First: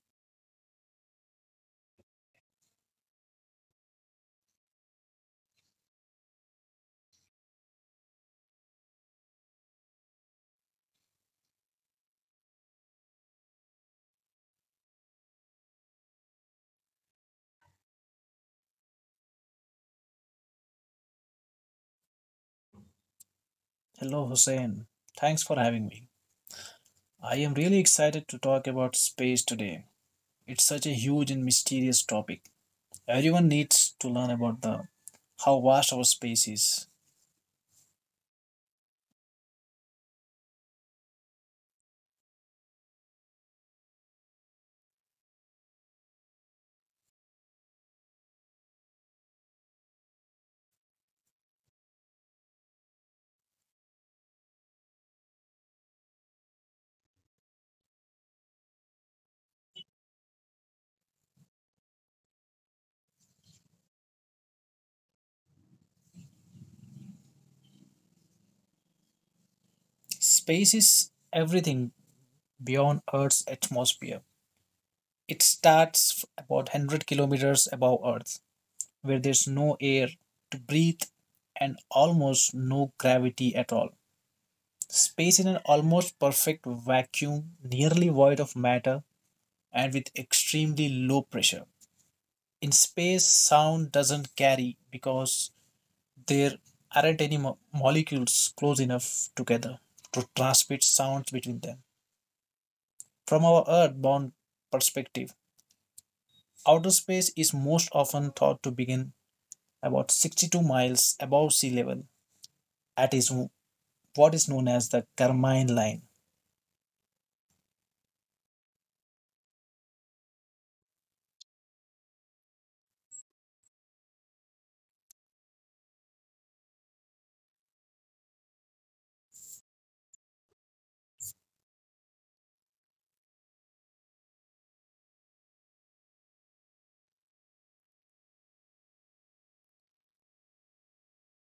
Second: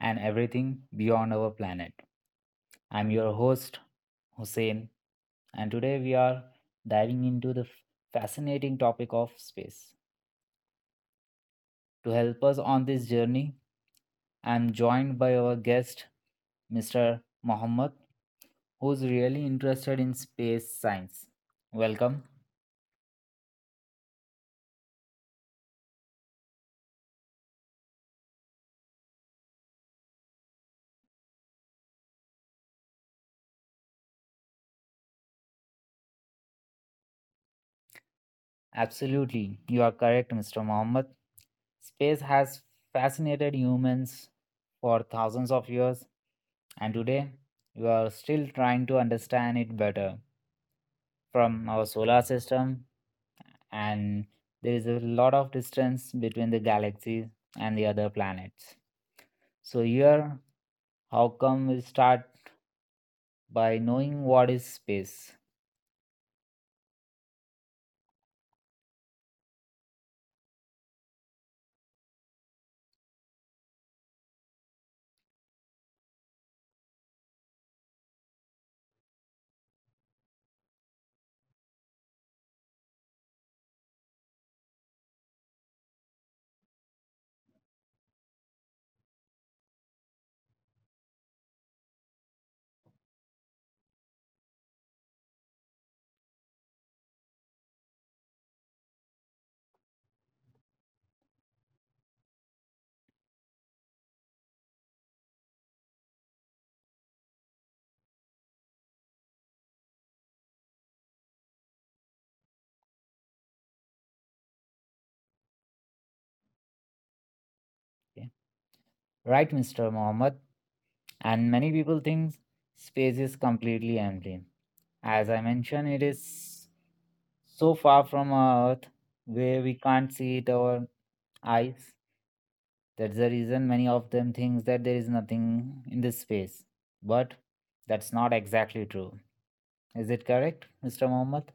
and everything beyond our planet. I'm your host, Hussein, and today we are diving into the fascinating topic of space. To help us on this journey, I'm joined by our guest, Mr. Mohammed, who's really interested in space science. Welcome. Hello, Hussein. Thanks for having me. I am really excited to talk about space today. It's such a huge and mysterious topic. Everyone needs to learn about the how vast our space is. Absolutely, you are correct, Mr. Mohammed. Space has fascinated humans for thousands of years, and today we are still trying to understand it better from our solar system, and there is a lot of distance between the galaxies and the other planets. So, here, how come we start by knowing what is space? Space is everything beyond Earth's atmosphere. It starts about 100 kilometers above Earth, where there's no air to breathe and almost no gravity at all. Space is an almost perfect vacuum, nearly void of matter and with extremely low pressure. In space, sound doesn't carry because there aren't any molecules close enough together to transmit sounds between them. From our Earthbound perspective, outer space is most often thought to begin about 62 miles above sea level at is what is known as the Carmine Line. Okay. Right, Mr. Mohammed? And many people think space is completely empty. As I mentioned, it is so far from our Earth where we can't see it our eyes. That's the reason many of them thinks that there is nothing in this space. But that's not exactly true. Is it correct, Mr. Mohammed?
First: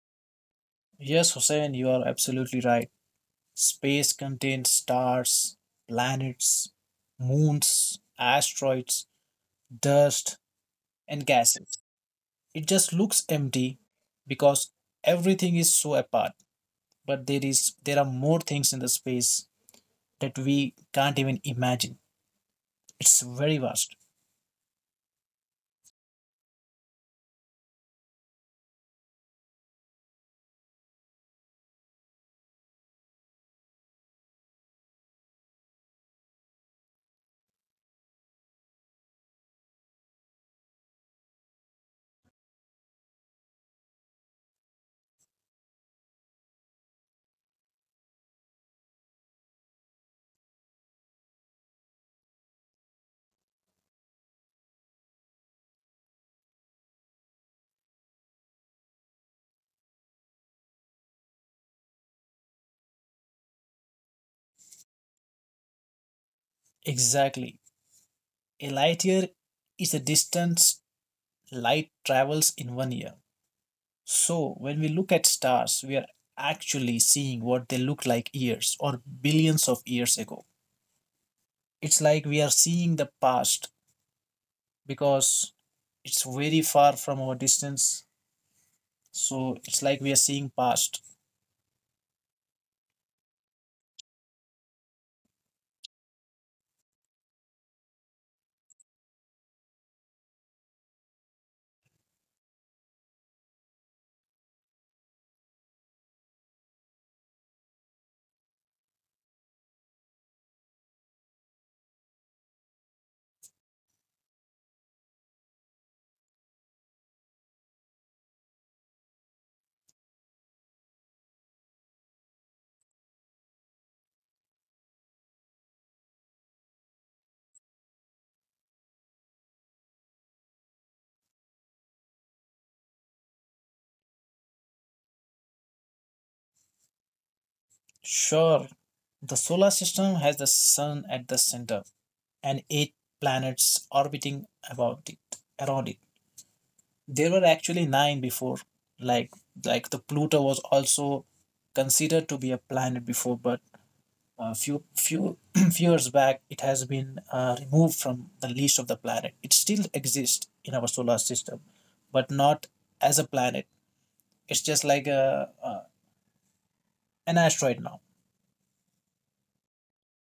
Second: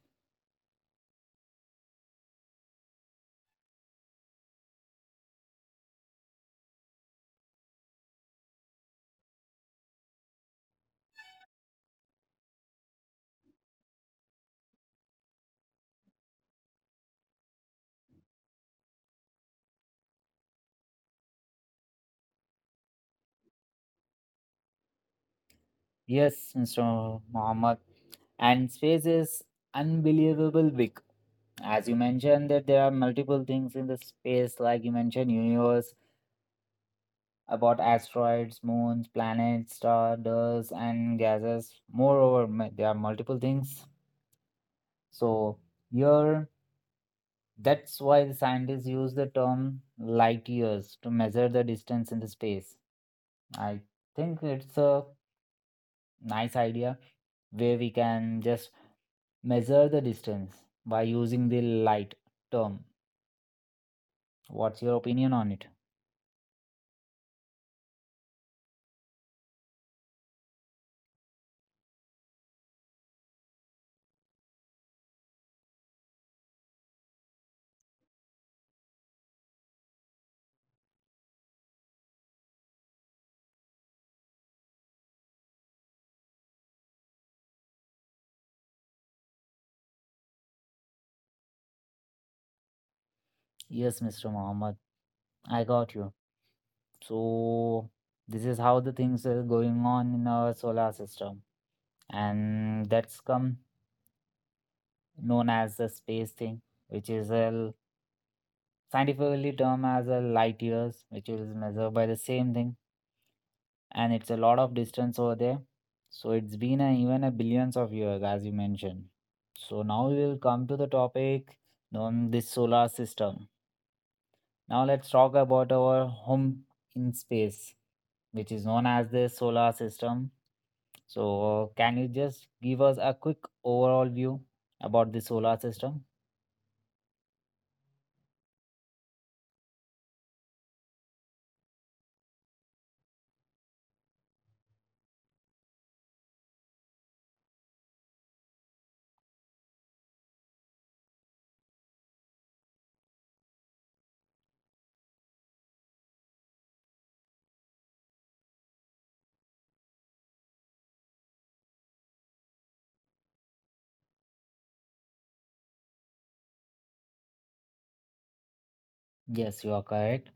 Yes, Hussein, you are absolutely right. Space contains stars, planets, moons, asteroids, dust, and gases. It just looks empty because everything is so apart, but there are more things in the space that we can't even imagine. It's very vast. Yes, Mr. Mohammed. And space is unbelievable big. As you mentioned that there are multiple things in the space, like you mentioned universe, about asteroids, moons, planets, stars, dust, and gases. Moreover, there are multiple things. So here, that's why the scientists use the term light years to measure the distance in the space. I think it's a nice idea where we can just measure the distance by using the light term. What's your opinion on it? Exactly. A light year is the distance light travels in 1 year. So when we look at stars, we are actually seeing what they look like years or billions of years ago. It's like we are seeing the past because it's very far from our distance. So it's like we are seeing past. Yes, Mr. Mohammed. I got you. So this is how the things are going on in our solar system, and that's come known as the space thing, which is a scientifically termed as a light years, which is measured by the same thing, and it's a lot of distance over there. So it's been a, even a billions of years, as you mentioned. So now we will come to the topic known this solar system. Now let's talk about our home in space, which is known as the solar system. So, can you just give us a quick overall view about the solar system? Sure, the solar system has the sun at the center and eight planets orbiting about it around it. There were actually nine before, like like the Pluto was also considered to be a planet before, but a few few years back it has been removed from the list of the planet. It still exists in our solar system, but not as a planet. It's just like a an asteroid now. Yes, you are correct.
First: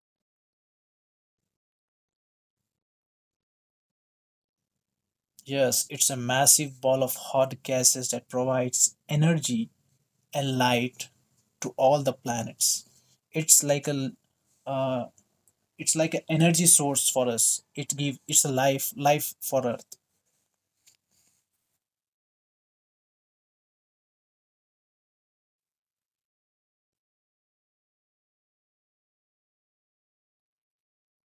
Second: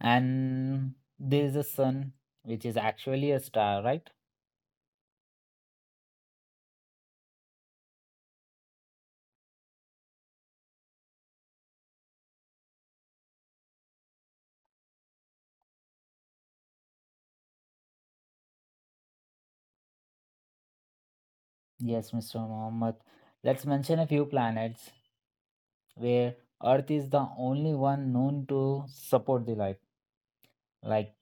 And there is a sun, which is actually a star, right? Yes, it's a massive ball of hot gases that provides energy and light to all the planets. It's like a uh, it's like an energy source for us. It give it's a life for Earth. Yes, Mr. Mohammed. Let's mention a few planets where Earth is the only one known to support the life. like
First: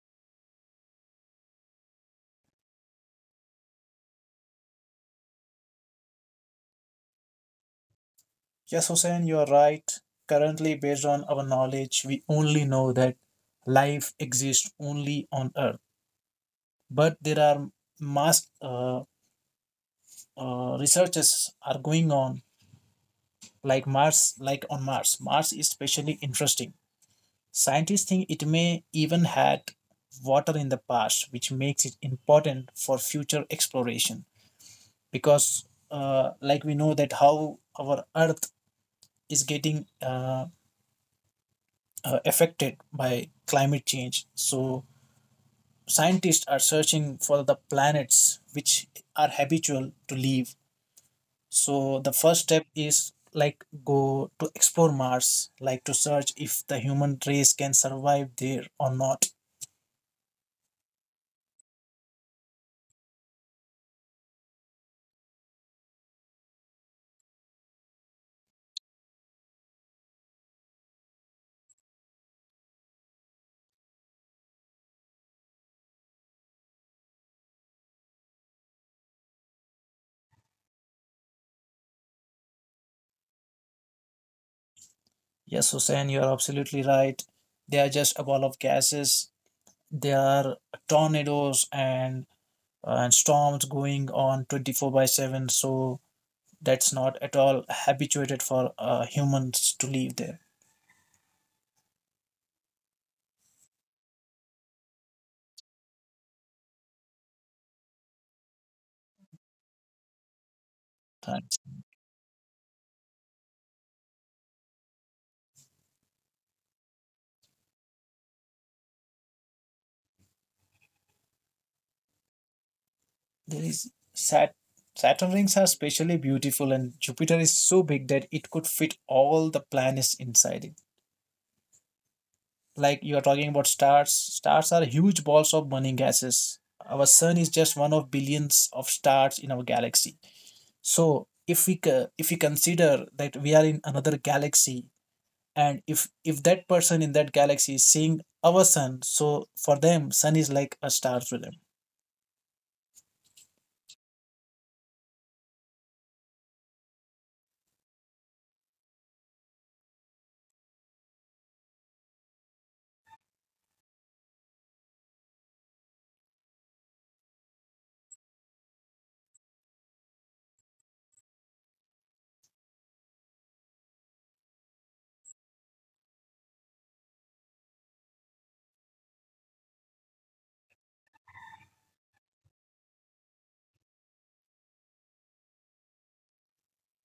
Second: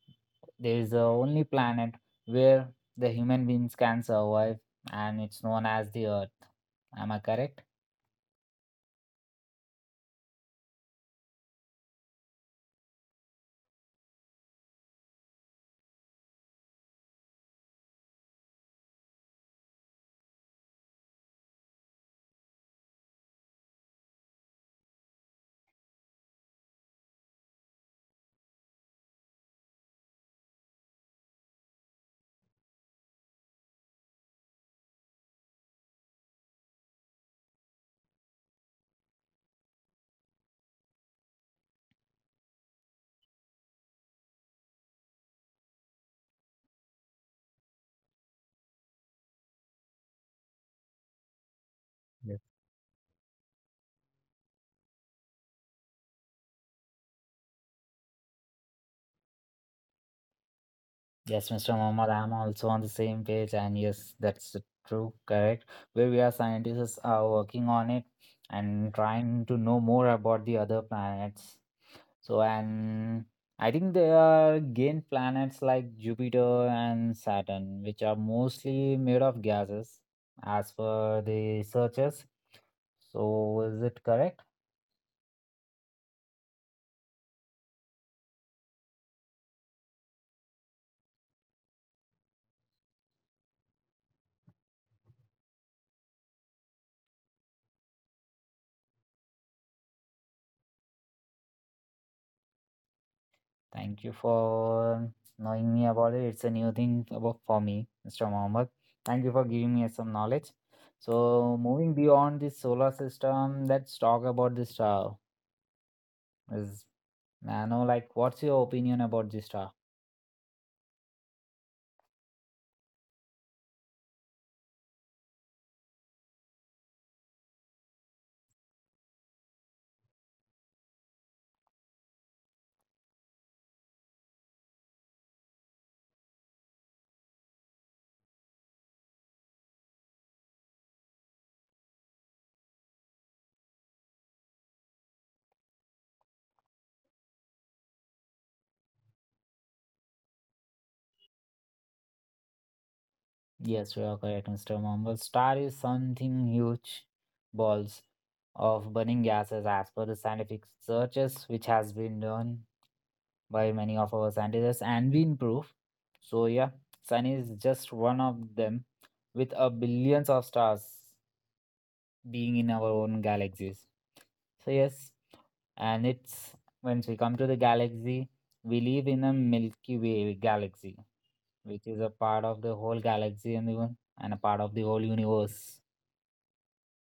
There is the only planet where the human beings can survive, and it's known as the Earth. Am I correct? Yes, Hussein, you are right. Currently, based on our knowledge, we only know that life exists only on Earth. But there are mass researches are going on, like Mars, like on Mars. Mars is especially interesting. Scientists think it may even had water in the past, which makes it important for future exploration. Because, like we know that how our Earth is getting affected by climate change, so scientists are searching for the planets which are habitual to live. So the Yes. first step is like go to explore Mars, like to search if the human race can survive there or not. Yes, Mr. Mohammed, I'm also on the same page, and yes, that's the true, correct. Where we are Scientists are working on it and trying to know more about the other planets. So, and I think there are gain planets like Jupiter and Saturn, which are mostly made of gases, as per the searches. So, is it correct? Yes, Hussein, you are absolutely right. They are just a ball of gases. There are tornadoes and storms going on 24 by 7. So that's not at all habituated for humans to live there. Thank you for knowing me about it. It's a new thing about for me, Mr. Mohammed. Thank you for giving me some knowledge. So, Thanks. moving beyond the solar system, let's talk about the star. Is I know, like, what's your opinion about this star? There is Saturn rings are especially beautiful, and Jupiter is so big that it could fit all the planets inside it. Like you are talking about stars, stars are huge balls of burning gases. Our sun is just one of billions of stars in our galaxy. So if we consider that we are in another galaxy, and if that person in that galaxy is seeing our sun, so for them sun is like a star to them. Yes, you are correct, Mr. Mumble. Star is something huge balls of burning gases as per the scientific searches which has been done by many of our scientists and been proved. So yeah, Sun is just one of them with a billions of stars being in our own galaxies. So yes, and it's once we come to the galaxy, we live in a Milky Way galaxy which is a part of the whole galaxy and a part of the whole universe.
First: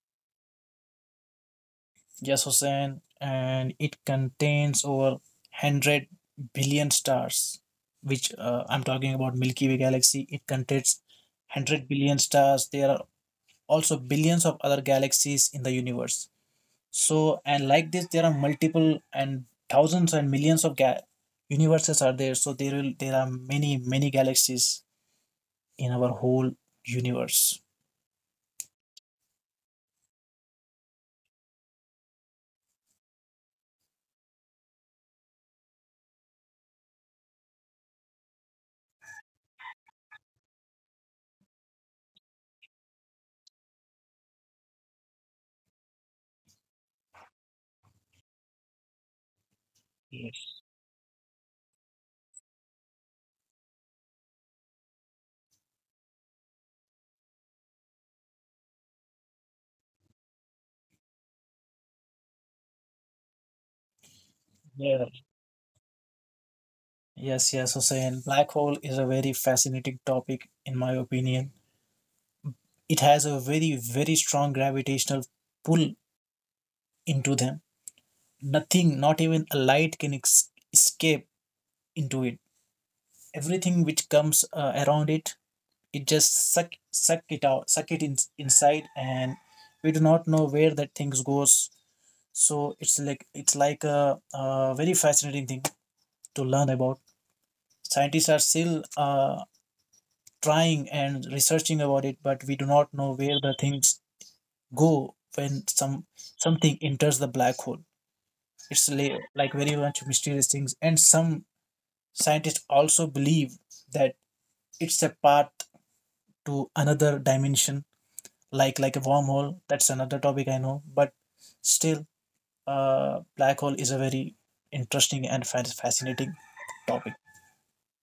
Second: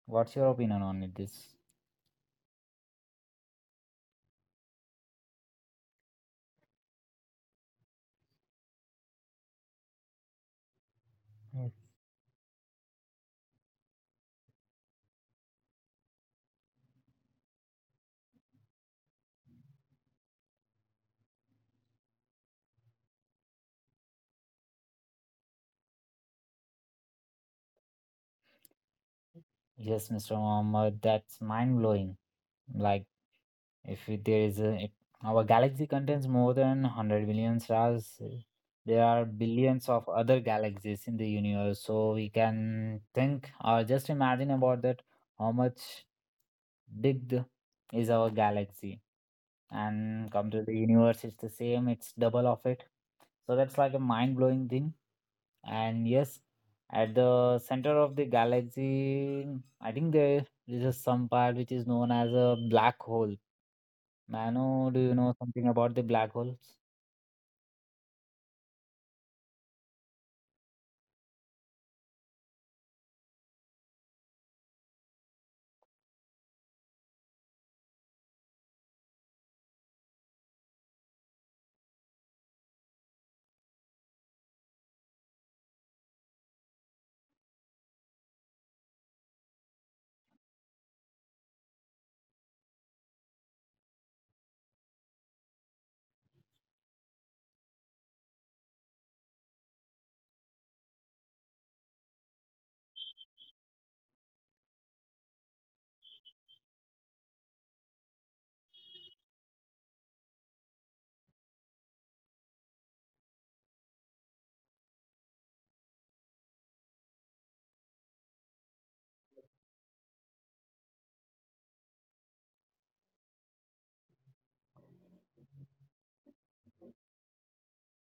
What's your opinion on it? This Yes, Hussein, and it contains over 100 billion stars, which, I'm talking about Milky Way galaxy, it contains Mm. 100 billion stars. There are also billions of other galaxies in the universe. So and like this there are multiple and thousands and millions of universes are there. So there are many galaxies in our whole universe. Yes, Mr. Mohammed, that's mind blowing. Like if it- there is a if our galaxy contains more than 100 billion stars, there are billions of other galaxies in the universe, so we can think or just imagine about that how much big is our galaxy. And come to Yes. the universe, it's the same, it's double of it. So that's like a mind-blowing thing. And yes, at the center of the galaxy, I think there is some part which is known as a black hole. Mano, do Yeah. you know something about the black holes? Yes Hussein, black hole is a very fascinating topic in my opinion. It has a very strong gravitational pull into them. Nothing, not even a light, can escape into it. Everything which comes around it, it just suck it in, inside, and we do not know where that things goes. So it's like a very fascinating thing to learn about. Scientists are still trying and researching about it, but we do not know where the things go when something enters the black hole. It's like very much mysterious things, and some scientists also believe that it's a path to another dimension, like a wormhole. That's another topic I know, but still, black hole is a very interesting and fascinating topic.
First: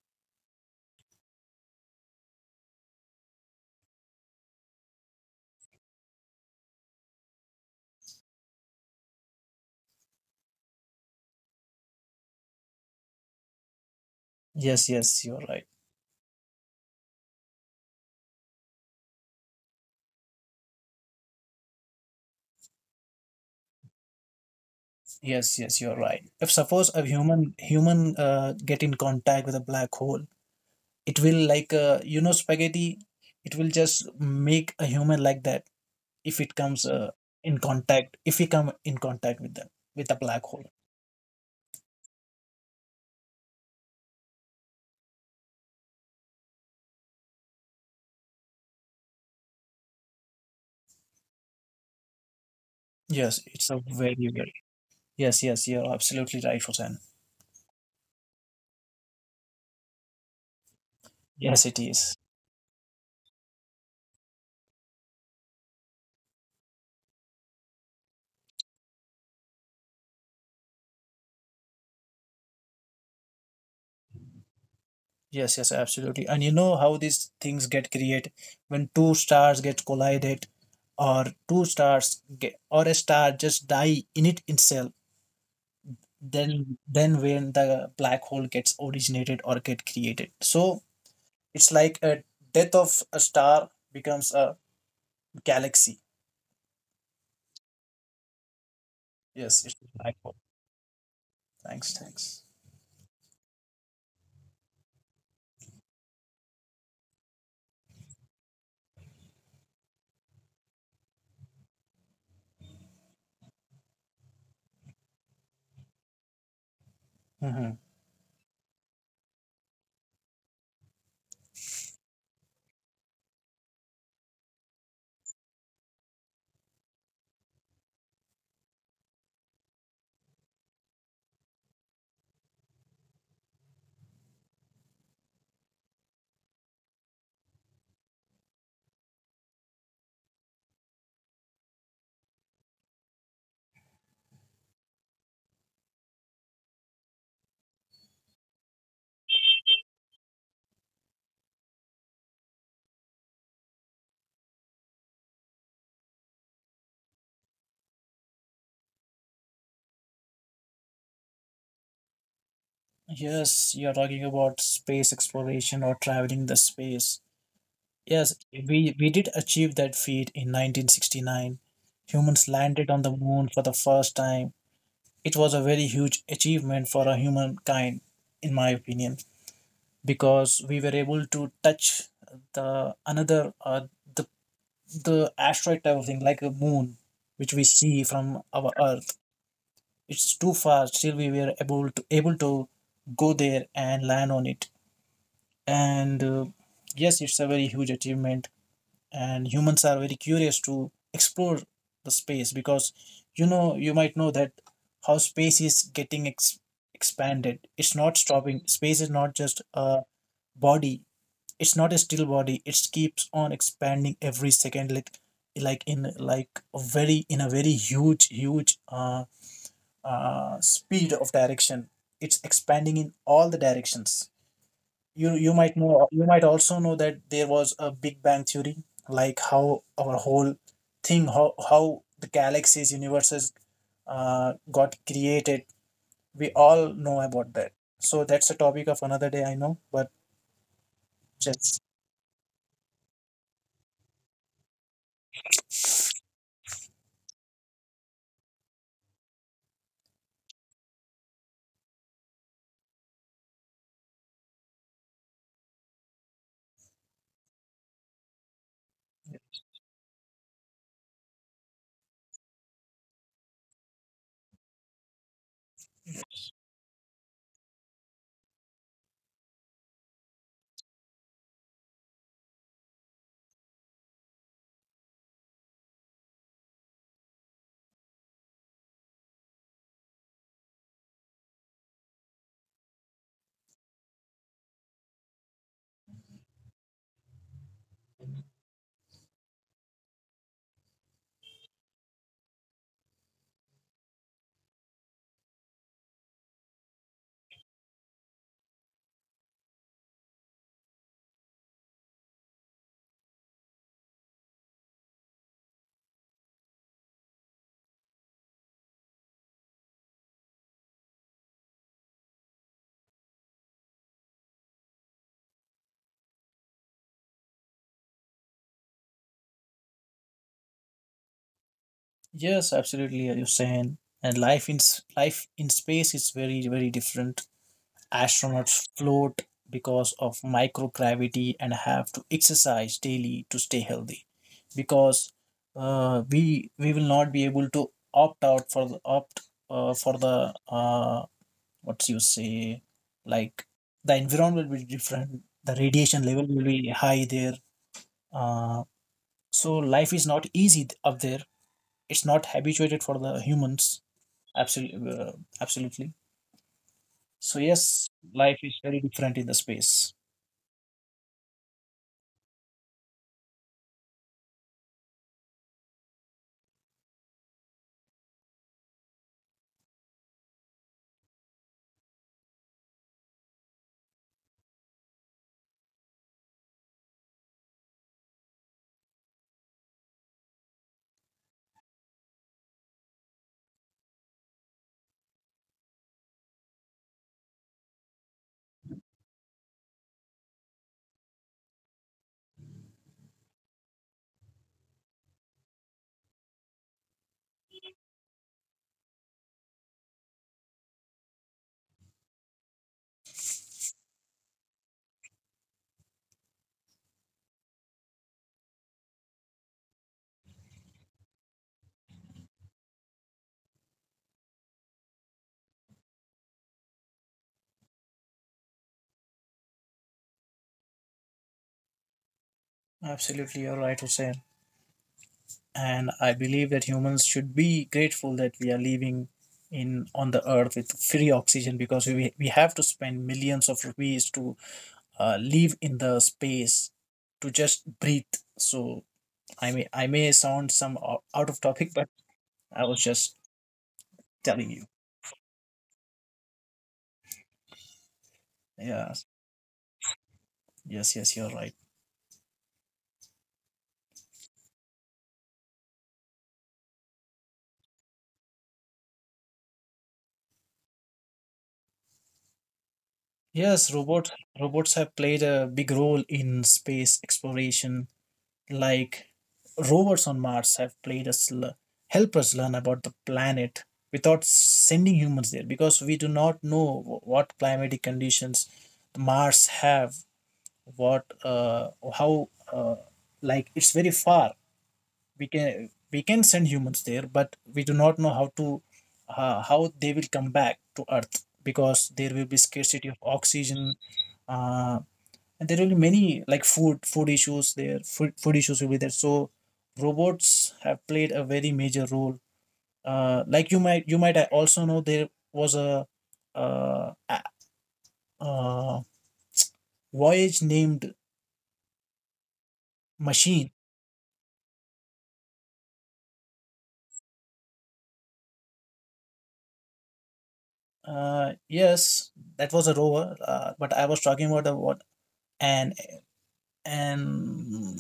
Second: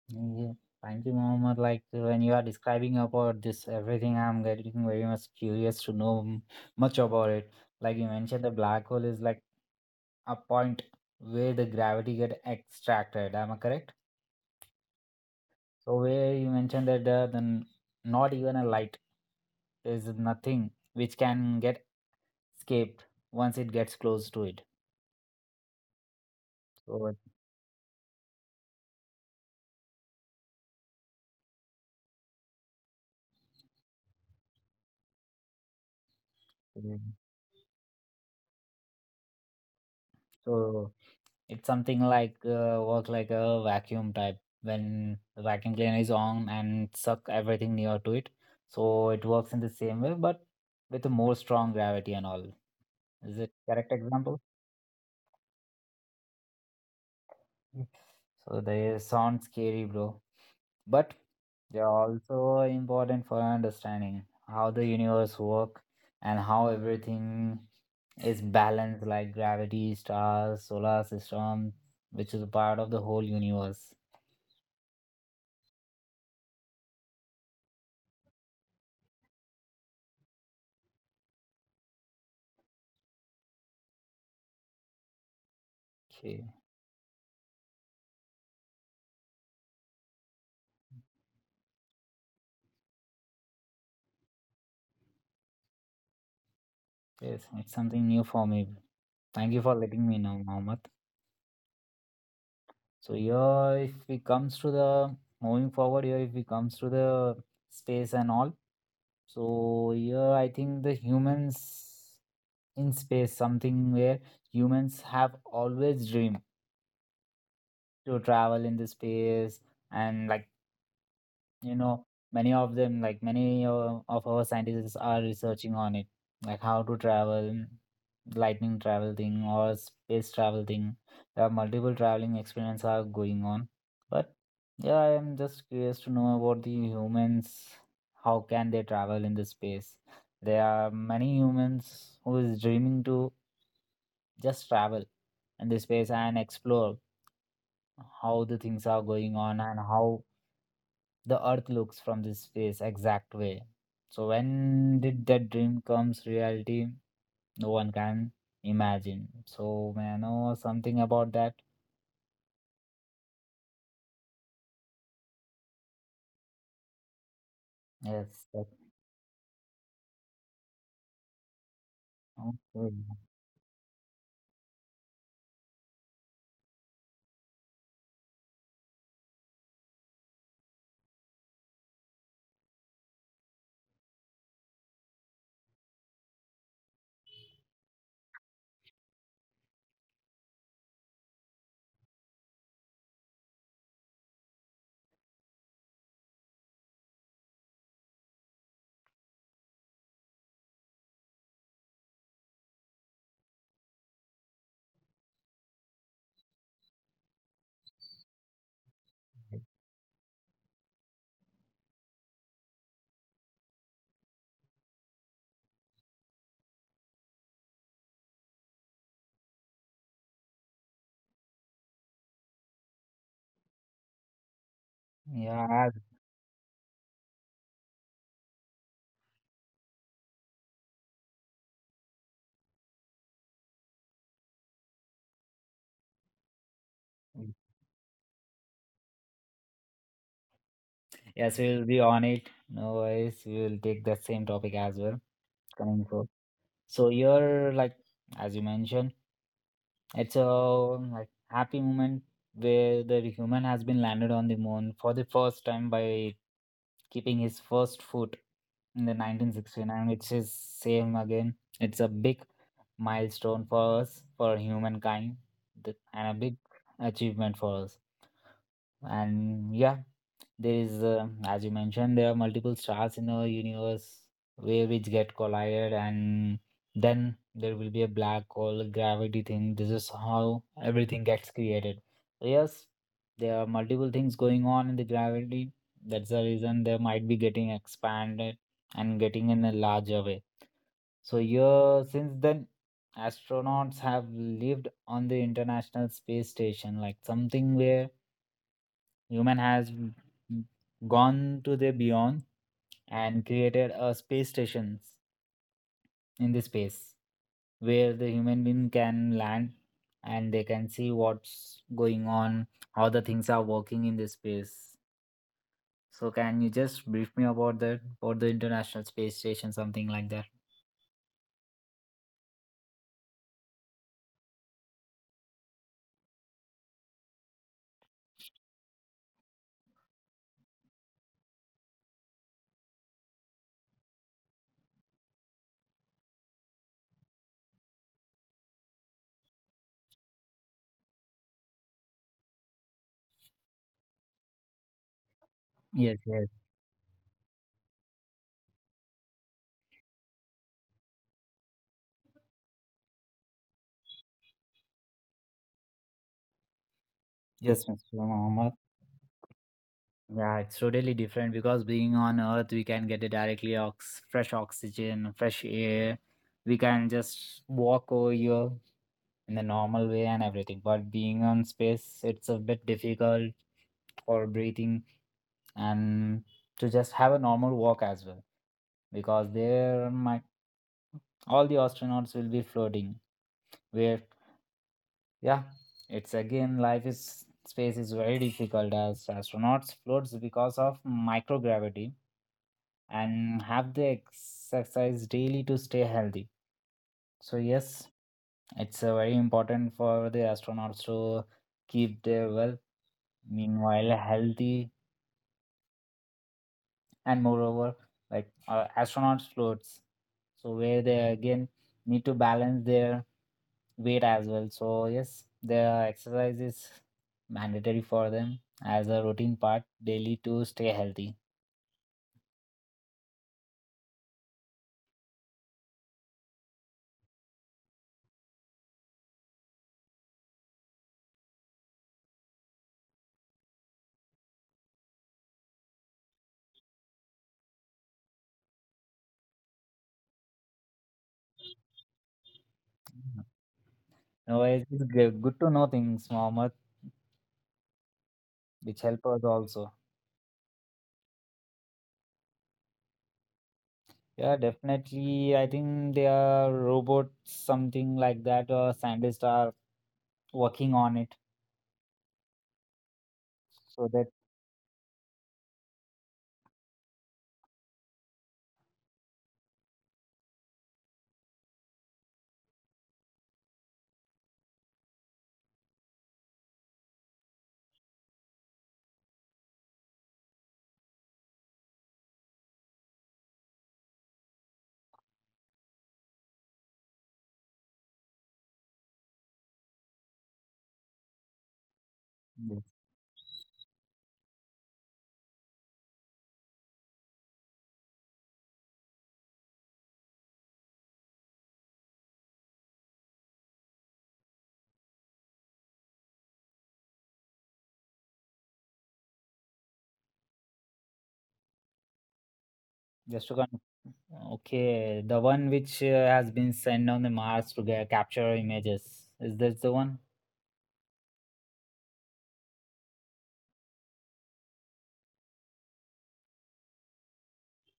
Yeah. Thank you, Mohammed. Like when you are describing about this everything, I'm getting very much curious to know much about it. Like you mentioned, the black hole is like a point where the gravity get extracted. Am I correct? Yes you're right. So where you mentioned that the not even a light, there's nothing which can get escaped once it gets close to it. Yes you're right. If suppose a So human get in contact with a black hole, it will like, you know, spaghetti, it will just make a human like that if it comes, in contact, if we come in contact with them, with a black hole. So it's something like work like a vacuum type when the vacuum cleaner is on and suck everything near to it. So it works in the same way, but with a more strong gravity and all. Is Yes, it it's a correct very example? very yes, yes, you're absolutely right, Hussein. Mm. So they sound scary, bro. But Yes, it they are is. also important for understanding how the universe work and how everything is balanced, like gravity, stars, solar system, which is a part of the whole universe. Yes, yes, absolutely. And you know how these things get created when two stars get collided, or two stars get, or a star just die in it itself. Okay, Then when the black hole gets originated or get created, so it's like a death of a star becomes a galaxy. yes, it's something new for me. Thank you Yes, it's for a letting black me hole. know, Mohammed. Thanks, thanks. So here, if we comes to the moving forward here, if we comes to the space and all, so here I think the humans in space, something where humans have always dreamed Hmm. to travel in the space. And like, you know, many of them, like many of our scientists are researching on it, like how to travel, lightning travel thing or space travel thing. There are multiple traveling experiments are going on. But yeah, I am just curious to know about the humans, how can they travel in the space. There are many humans who is dreaming to just travel in the space and explore how the things are going on and how the earth looks from this space exact way. So when did that dream comes reality, no one can imagine. So may I know something about that? Yes, you're talking about space exploration or traveling the space. Yes, Yes we did achieve that feat in 1969. Humans landed okay. on the moon for the first time. It was a very huge achievement for a humankind, in my opinion, because we were able to touch the another the the asteroid type of thing, like a moon, which we see from our Earth. It's too far. Still, we were able to go there and land on it. And yes, it's a very huge achievement, and humans are very curious to explore the space because you know you might know that how space is getting expanded. It's not stopping. Space is not just a body, it's not a still body, it keeps on expanding every second, like in like a very, in a very huge speed of direction. It's expanding in all the directions. You might Yeah. know, you might also know that there was a Big Bang theory, like how our whole thing, how the galaxies, universes, got created. We all know about as- that. So that's a topic of another day, I know. But yes, just, we'll be on it. No worries, we'll take that same topic as well. Coming forward, so you're like, as you mentioned, it's a like happy moment where the human has been landed on the moon for the first time by keeping his first foot in the 1969, which is same again. It's a big milestone for us, for humankind, and a big achievement for us. And yeah, there is, as you mentioned, there are multiple stars in the universe where which get collided, and then there will be a black hole, gravity thing. This is how everything gets created. So yes, there are multiple things going on in the gravity. That's the reason they might be getting expanded and getting in a larger way. So yeah, since then, astronauts have lived on the International Space Station, like something where human has gone to the beyond and created a space station in the space where the human being can land and they can see what's going on, how the things are working in this space. So can you just brief me about that, about the International Space Station, something like that? yes, absolutely, you're saying. And life in space is very different. Astronauts float because of microgravity and have to exercise daily to stay healthy because, we will not be able to opt out for the opt, for the, what you say, like the environment will be different, the Yes, radiation level yes, will be high there, uh, so life is not easy up there. It's not habituated for the humans, absolutely, absolutely. So yes, yes, Mr. life Mohammed. is very different in the space. Yeah, it's totally different because being on Earth, we can get a directly ox fresh oxygen, fresh air. We can just walk over here in the normal way and everything. But being on space, it's a bit difficult for breathing and to just have a normal walk as well because there might all the astronauts will be floating. Where yeah, it's again life is space is very difficult as astronauts floats because of microgravity and have the exercise daily to stay healthy. So yes, it's very important for the astronauts to keep their well, meanwhile healthy, and moreover, like astronauts floats, so where they again need to balance their weight as well. So yes, their exercise is mandatory for them as a routine part daily to stay healthy. Absolutely, you're right, Hussein. And I believe that humans should be grateful that we are living in on the earth with free oxygen, because we have to spend millions of rupees to, live in the space, to just breathe. So I may, I may sound some out of topic, but I was just No, telling you. it's good to know things, Mohammed, which Yeah, help us also. yes, yes, you're right. Yeah, definitely. I think they are robots, something like that, or scientists are working on it. Yes, So that. robots. Robots have played a big role in space exploration, like rovers on Mars have played us help us learn about the planet without sending humans there, because we do not know what climatic conditions Mars have, what, how like it's very far. We can send humans there, but we do not know how to, how they will come back to earth, because there will be Mm. scarcity of oxygen, uh, and there will be many like food issues there, food issues will be there. So robots have played a very major role, like you might also know there was a, uh, a- uh, voyage named Just to machine. kind, okay, the one which has been sent on the Mars to get, capture images. Is this the one? Yes, that was a rover, but I was talking about a, what an an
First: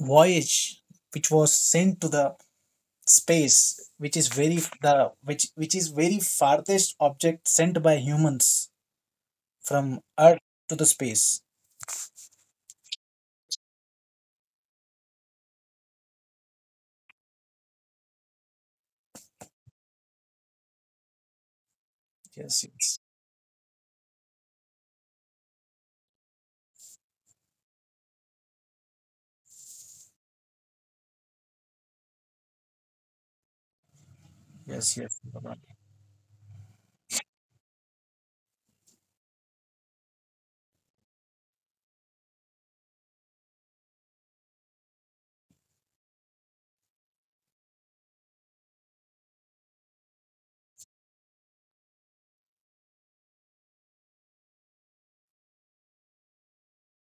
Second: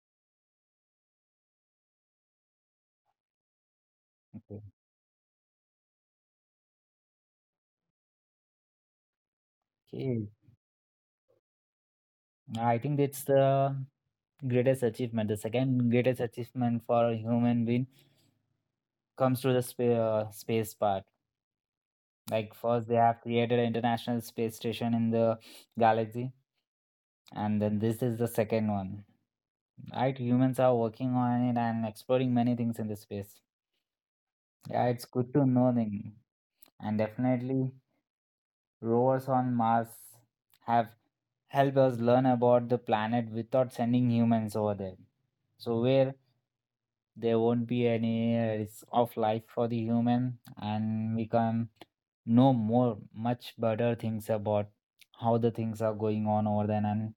voyage which was sent to the space, which is very Okay. the which is very farthest object sent by humans from Okay. Earth to the space. I think it's the greatest achievement. The second greatest achievement for a human being comes to the space part. Like Yes, first, they yes, have created an international space station in the galaxy, and then this is the second one. Right, humans are working on it and exploring many things in this space. Yeah, yes, it's yes. good to Baba. know thing. And definitely, rovers on Mars have helped us learn about the planet without sending humans over there. So, where there won't be any risk of life for the human, and we can know more, much better things about how the things are going on over there. And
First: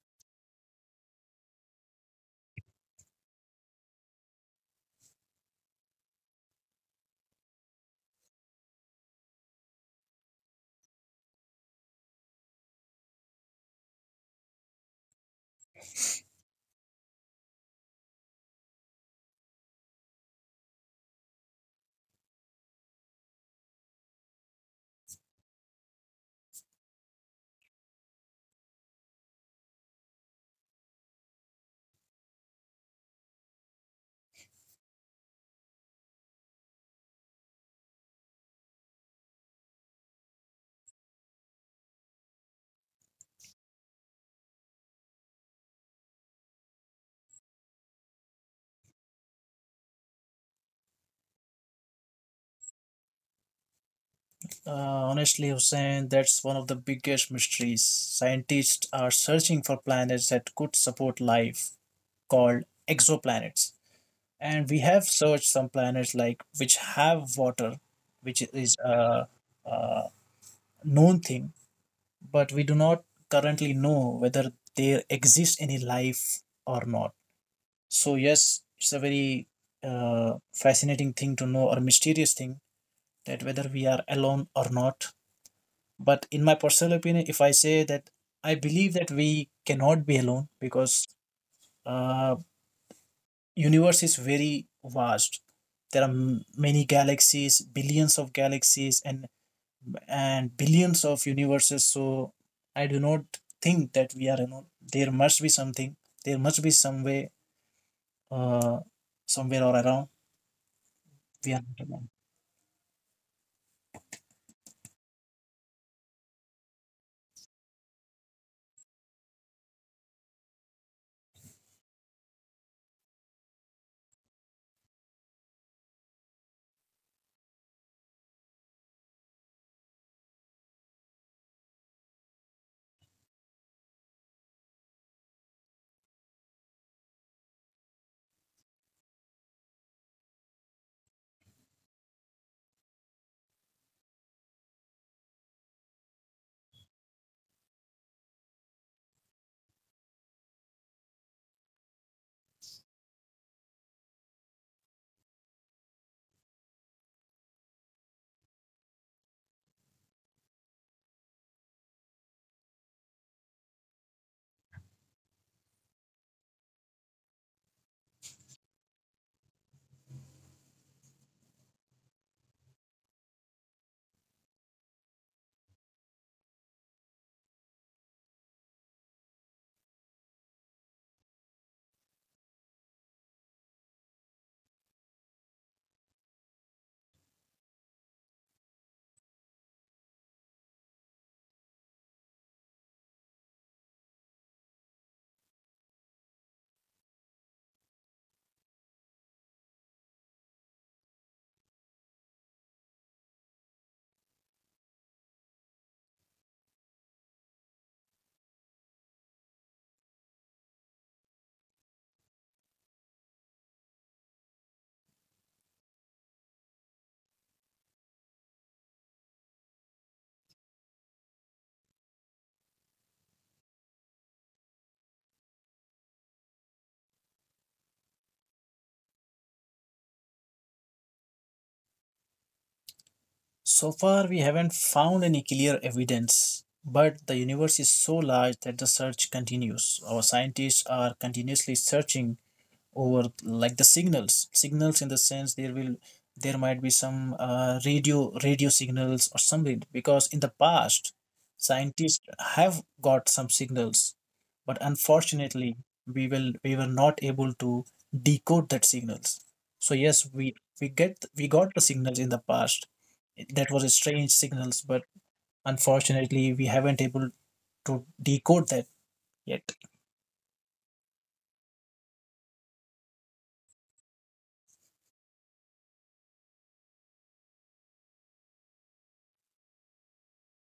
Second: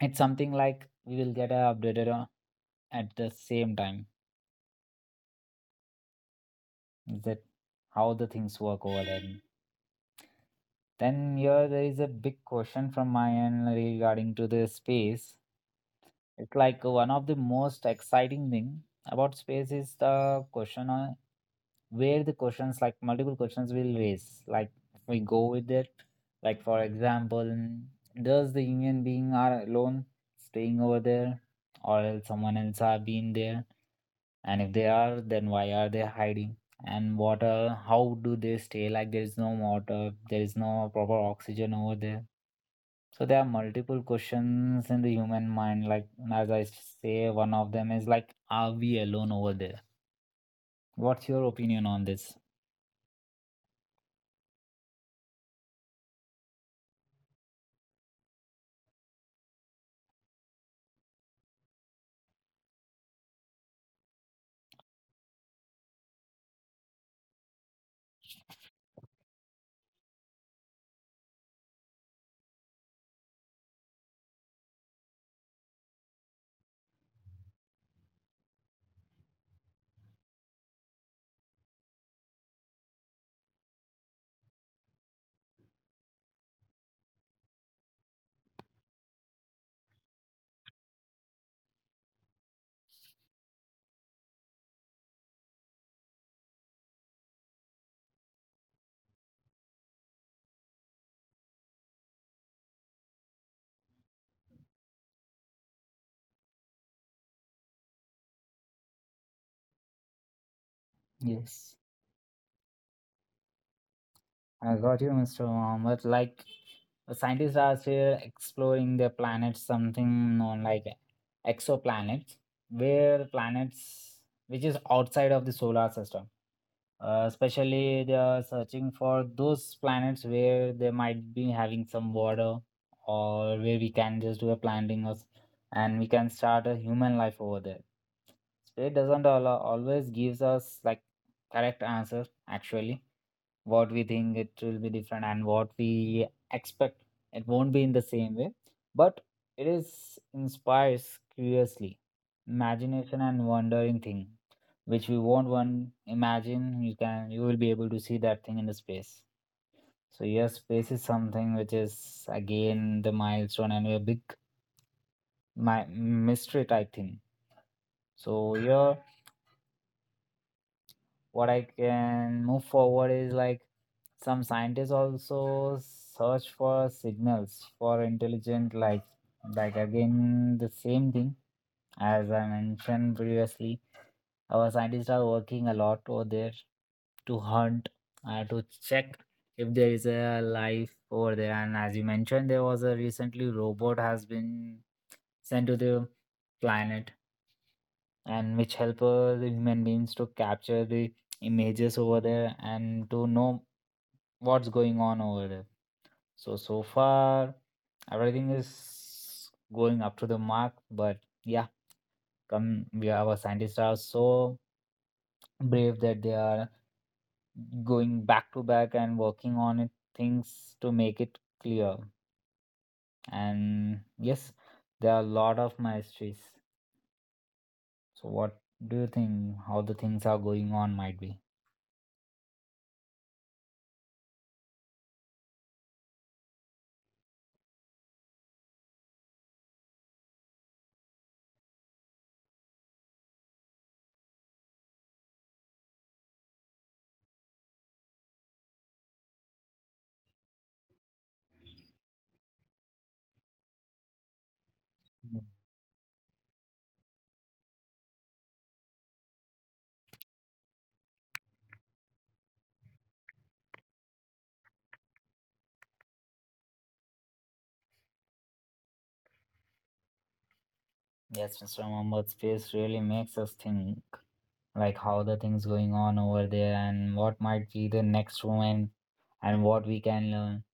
it's something like we will get updated at the same time, that how the things work over there. Then here there is a big question from my end regarding to the space. It's like one of the most exciting thing about space is the question on where the questions like multiple questions will raise. Like we go with it. Like for example, does the human being are alone staying over there, or else someone else are being there? And if they are, then why are they hiding? And water, how do they stay? Like there is no water, there is no proper oxygen over there. So there are multiple questions in the human mind, like as I say, one of them is like, are we alone over there? What's your opinion on this? Honestly, Hussein, that's one of the biggest mysteries. Scientists are searching for planets that could support life, called exoplanets. And we have searched some planets like which have water, which is a known thing, but we do not currently know whether there exists any life or not. So yes, it's a very, fascinating thing to know or mysterious thing, that whether we are alone or not. But in my personal opinion, if I say that I believe that we cannot be alone because, uh, universe is very vast. There are many galaxies, billions of galaxies, and billions of universes. So I do not think that we are alone. There must be something. There must be some way, uh, somewhere or around, we are Yes, not alone. I got you, Mr. Muhammad. Like, scientists are still exploring the planets, something known like exoplanets, where planets which is outside of the solar system. Especially, they are searching for those planets where they might be having some water, or where we can just do a planting us and we can start a human life over there. Space doesn't always gives us like correct answer actually. What we think it will be different, and what we expect, it won't be in the same way, but it is inspires curiously, imagination and wondering thing which we won't one imagine. You can, you will be able to see that thing in the space. So yes, space is something which is again the milestone and a big my mystery type thing. So here what I can move forward is like, some scientists also search for signals for intelligent life. Like again, the same thing as I mentioned previously. Our scientists are working a lot over there to hunt and to check if there is a life over there. And as you mentioned, there was a recently robot has been sent to the planet, and which help the human beings to capture the images over there and to know what's going on over there. So so far everything is going up to the mark, but yeah, come we our scientists are so brave that they are going back to back and working on it things to make it clear. And yes, there are a lot of mysteries. So what do you think how the things are going on might be? So far, we haven't found any clear evidence, but the universe is so large that the search continues. Our scientists are continuously searching over like the signals, signals in the sense there will, there might be some, radio signals or something, because in the past scientists have got some signals, but unfortunately we were not able to decode that signals. So yes, we got the signals in the past. That was a strange signals, but unfortunately we haven't able to decode that yet. Yes, Mr. Mohammed, space really makes us think like how the things going on over there and what might be the next moment and what we can learn.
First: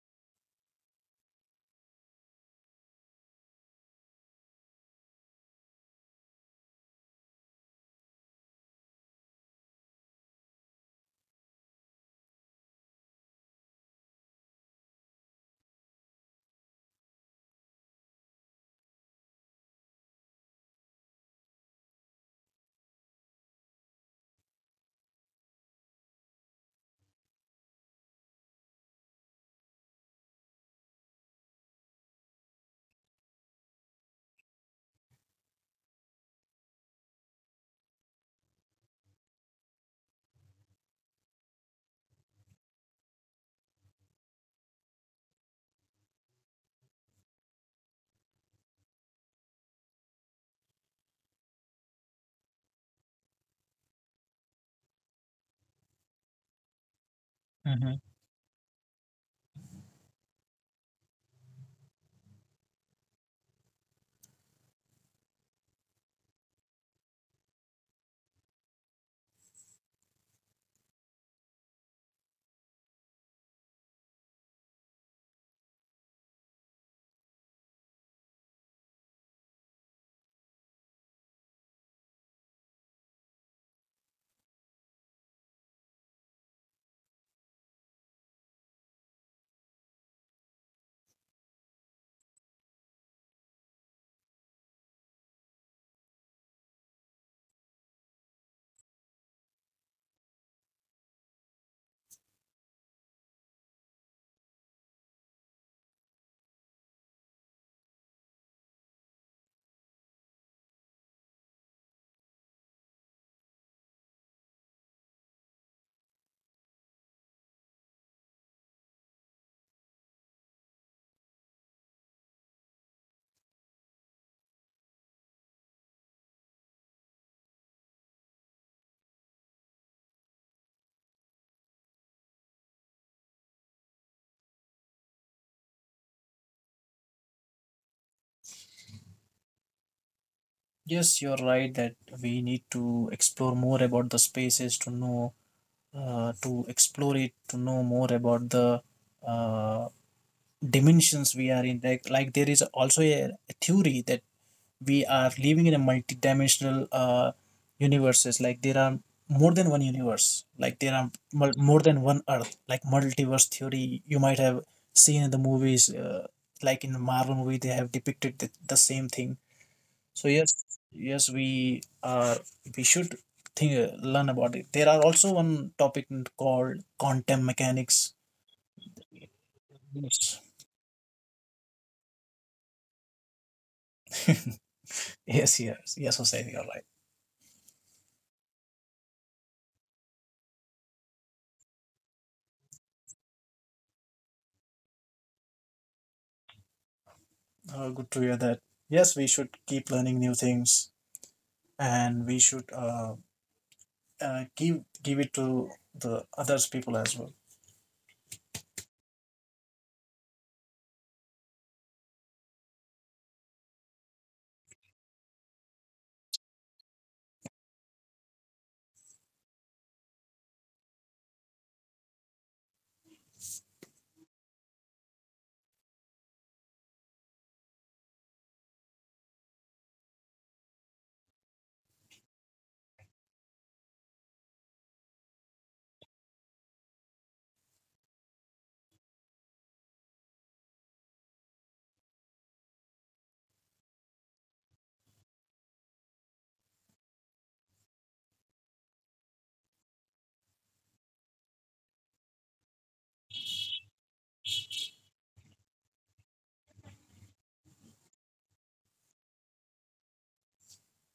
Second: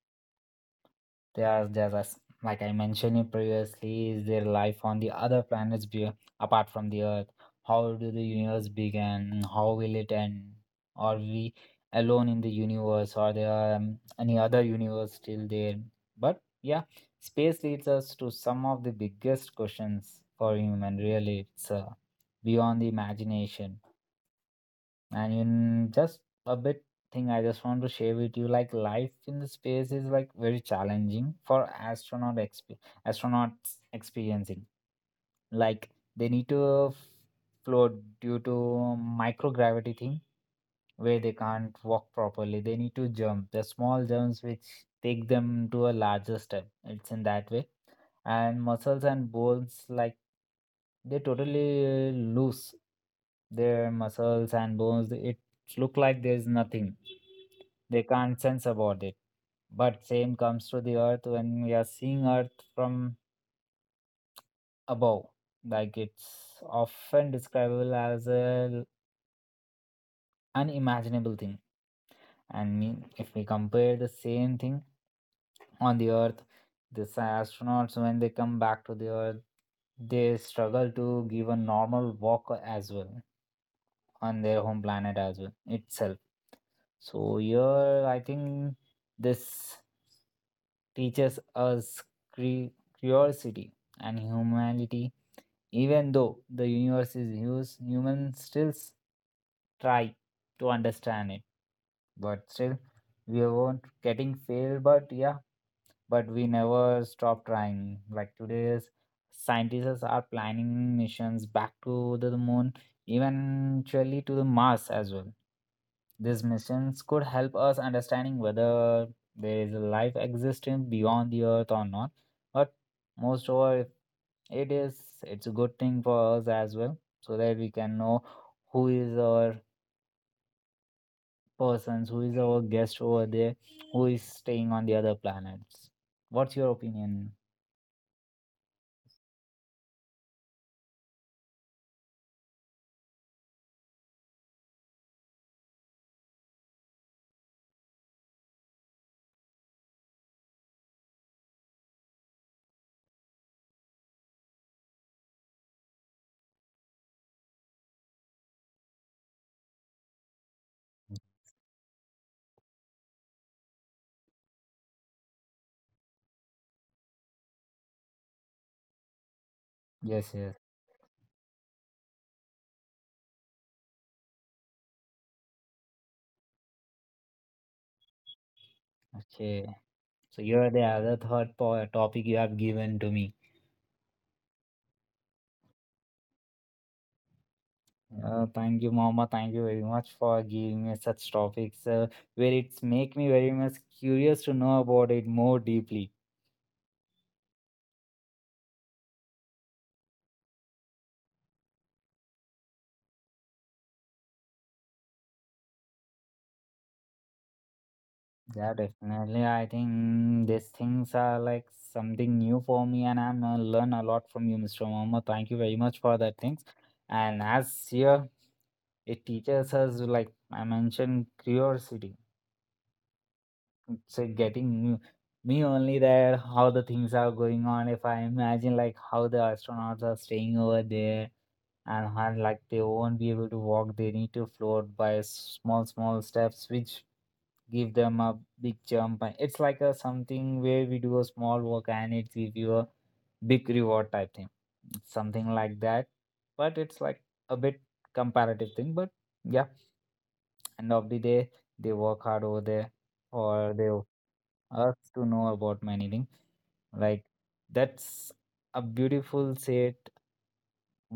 There's as like I mentioned it previously, is there life on the other planets be, apart from the Earth? How do the universe begin? How will it end? Are we alone in the universe? Are there any other universe still there? But yeah, space leads us to some of the biggest questions for human. Really, it's beyond the imagination. And in just a bit thing I just want to share with you, like life in the space is like very challenging for astronaut astronauts experiencing. Like they need to float due to microgravity thing where they can't walk properly. They need to jump. The small jumps which take them to a larger step. It's in that way. And muscles and bones, like they totally loose their muscles and bones. It look like there's nothing. Hmm. They can't sense about it. But same comes to the earth when we are seeing earth from above. Like it's often describable as a unimaginable thing. And mean, if we compare the same thing on the Earth, these astronauts, when they come back to the Earth, they struggle to give a normal walk as well on their home planet as well itself. So here, I think this teaches us cre- curiosity and humanity. Even though the universe is huge, humans still try to understand it. But still, we weren't getting failed. But yeah, but we never stopped trying. Like today's scientists are planning missions back to the moon, eventually to the Mars as well. These missions could help us understanding whether there is a life existence beyond the Earth or not. But most of all, it is it's a good thing for us as well, so that we can know who is our persons, who is our guest over there, who is staying on the other planets. What's your opinion? Yes, you're right, that we need to explore more about the spaces to know, to explore it, to know more about the, uh, dimensions we are in. Like there is also a theory that we are living in a multidimensional, universes, like there are more than one universe, like there are more than one earth, like multiverse theory you might have seen in the movies, like in the Marvel movie they have depicted the same thing. So Yes, yes, yes. yes, we are, we should think, learn about it. There are also one topic called quantum mechanics. Okay. yes So you're the other third topic you have given to me. yes yes yes Hussein, you're right. Thank you, Mama. Thank you very much for giving me such topics where it's make me very much curious to know about it more deeply. Uh, good to hear that. Yes, we should keep learning new things, and we should, give it to the others people as well. Yeah, definitely. I think these things are like something new for me, and I'm gonna learn a lot from you, Mr. Mohammed. Thank you very much for that things. And as here, it teaches us, like I mentioned, curiosity. So getting me only there how the things are going on. If I imagine like how the astronauts are staying over there, and how like they won't be able to walk, they need to float by small small steps, which give them a big jump. And it's like a something where we do a small work and it gives you a big reward type thing, something like that. But it's like a bit comparative thing, but yeah, end of the day they work hard over there, or they ask to know about many things, like that's a beautiful said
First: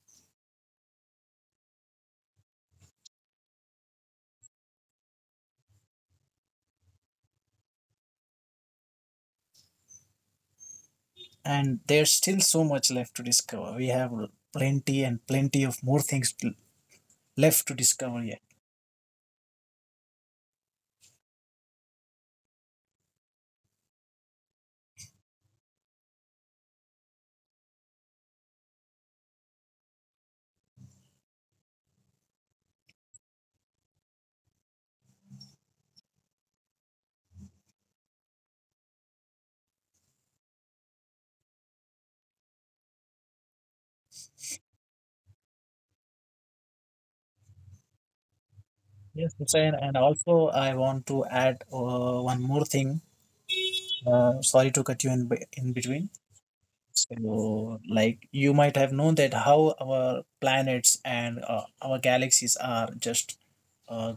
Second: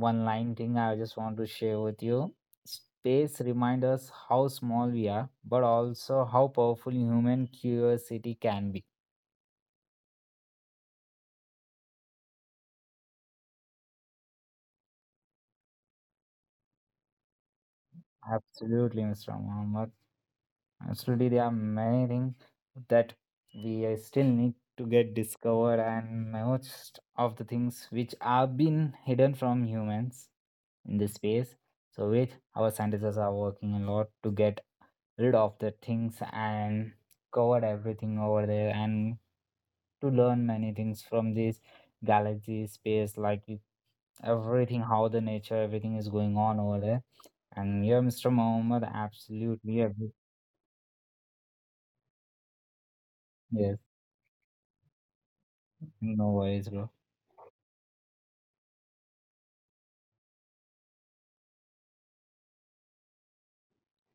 one line thing I just want to share with you: space reminds us how small we are but also how powerful human curiosity can be. And there's still so much left to discover. We have plenty and plenty of more things left to discover yet. Absolutely, Mr. Muhammad, absolutely. There are many things that we still need to get discovered, and most of the things which have been hidden from humans in this space, so which our scientists are working a lot to get rid of the things and covered everything over there, and to learn many things from this galaxy space, like everything, how the nature everything is going on over there. And yeah, Mr. Mohammed, Yes, Hussain, absolutely and also I want to add, one more thing, yes. Sorry to cut you in, in between. No worries, bro. So like you might have known that how our planets and, our galaxies are just, uh,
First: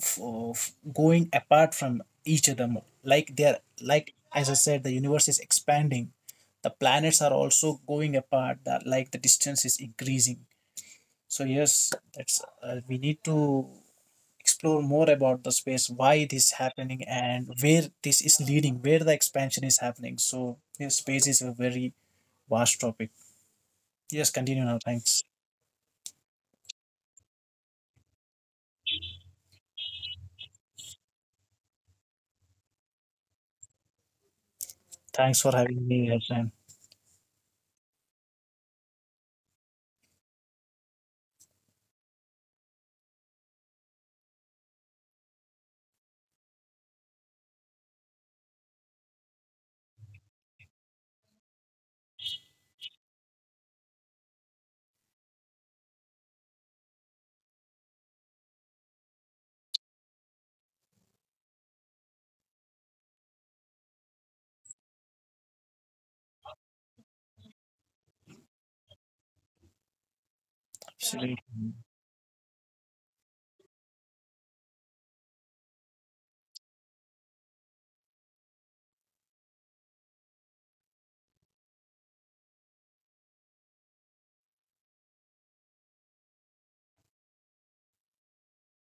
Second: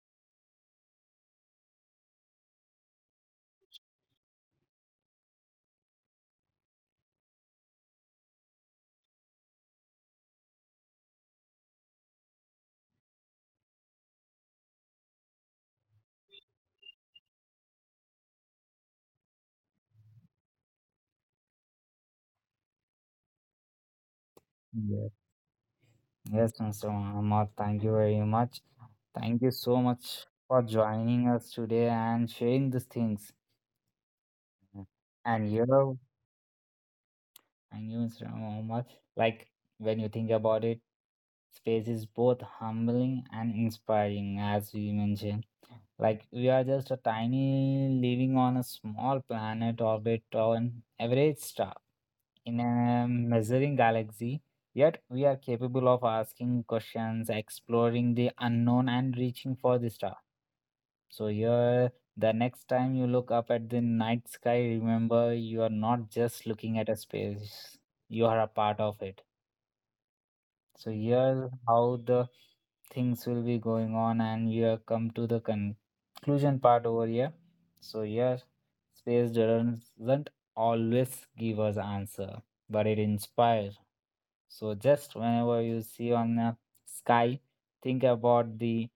f- going apart from each other more. Like they're like, as I said, the universe is expanding, the planets are also going apart, that like the distance is increasing. So yes, that's, we need to explore more about the space, why it is happening and where this is leading, where the expansion is happening. So yes, space is a very vast topic. Yes, continue now, Yes, thanks. yes, Mr. Mohammed, thank you very much. Thank you so much for joining us today and sharing these things. Thanks for And yeah, having me here, Sam. thank you, Mr. Muhammad. Like when you think about it, space is both humbling and inspiring, as we mentioned. Like we are just a tiny living on a small planet orbit or an average star in a measuring galaxy. Yet we are capable of asking questions, exploring the unknown, and reaching for the stars. So here, the next time you look up at the night sky, remember you are not just looking at a space; you are a part of it. So Absolutely. here's how the things will be going on, and we have come to the conclusion part over here. So here, space doesn't always give us answer, but it inspires. So just whenever you see on the sky, think about the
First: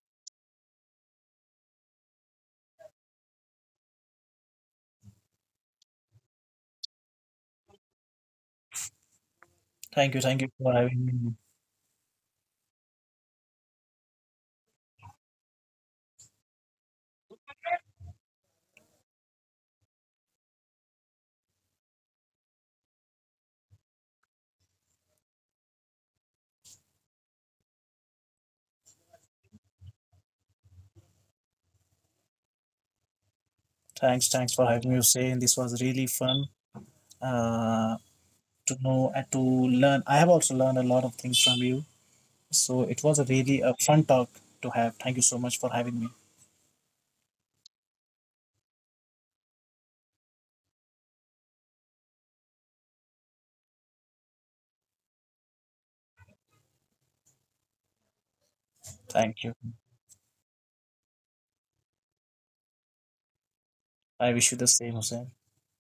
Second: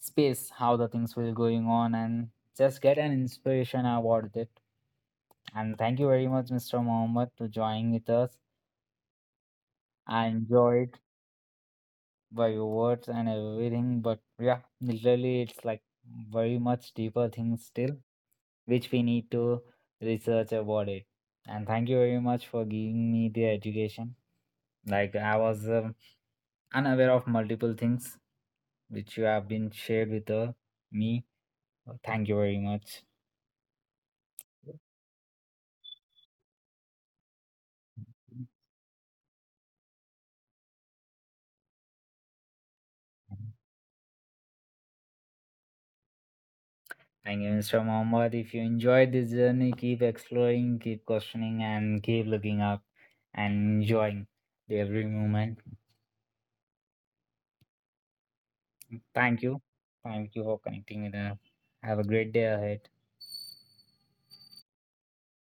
space, how the things were going on, and just get an inspiration about it. And thank you very much, Mr. Mohammed, to joining with us. Thank you, I thank you for enjoyed having me. by your words and everything, but yeah, literally, it's like very much deeper things still, which we need to research about it. And thank you very much for giving me the education. Like I was unaware of multiple things which you have been shared with me. Thank you very much. Thanks, thanks for having me, Hussein. This was really fun, uh, to know and to learn. I have also learned a lot of things from you. So it was a really a fun talk to have. Thank you so much for having me. Thank you, Mr. Mohammed. If you enjoyed this journey, keep exploring, keep questioning, and keep looking up and enjoying the every moment. Thank Thank you. you. Thank you for connecting with us. Have a great day ahead. I wish you the same, Hussein.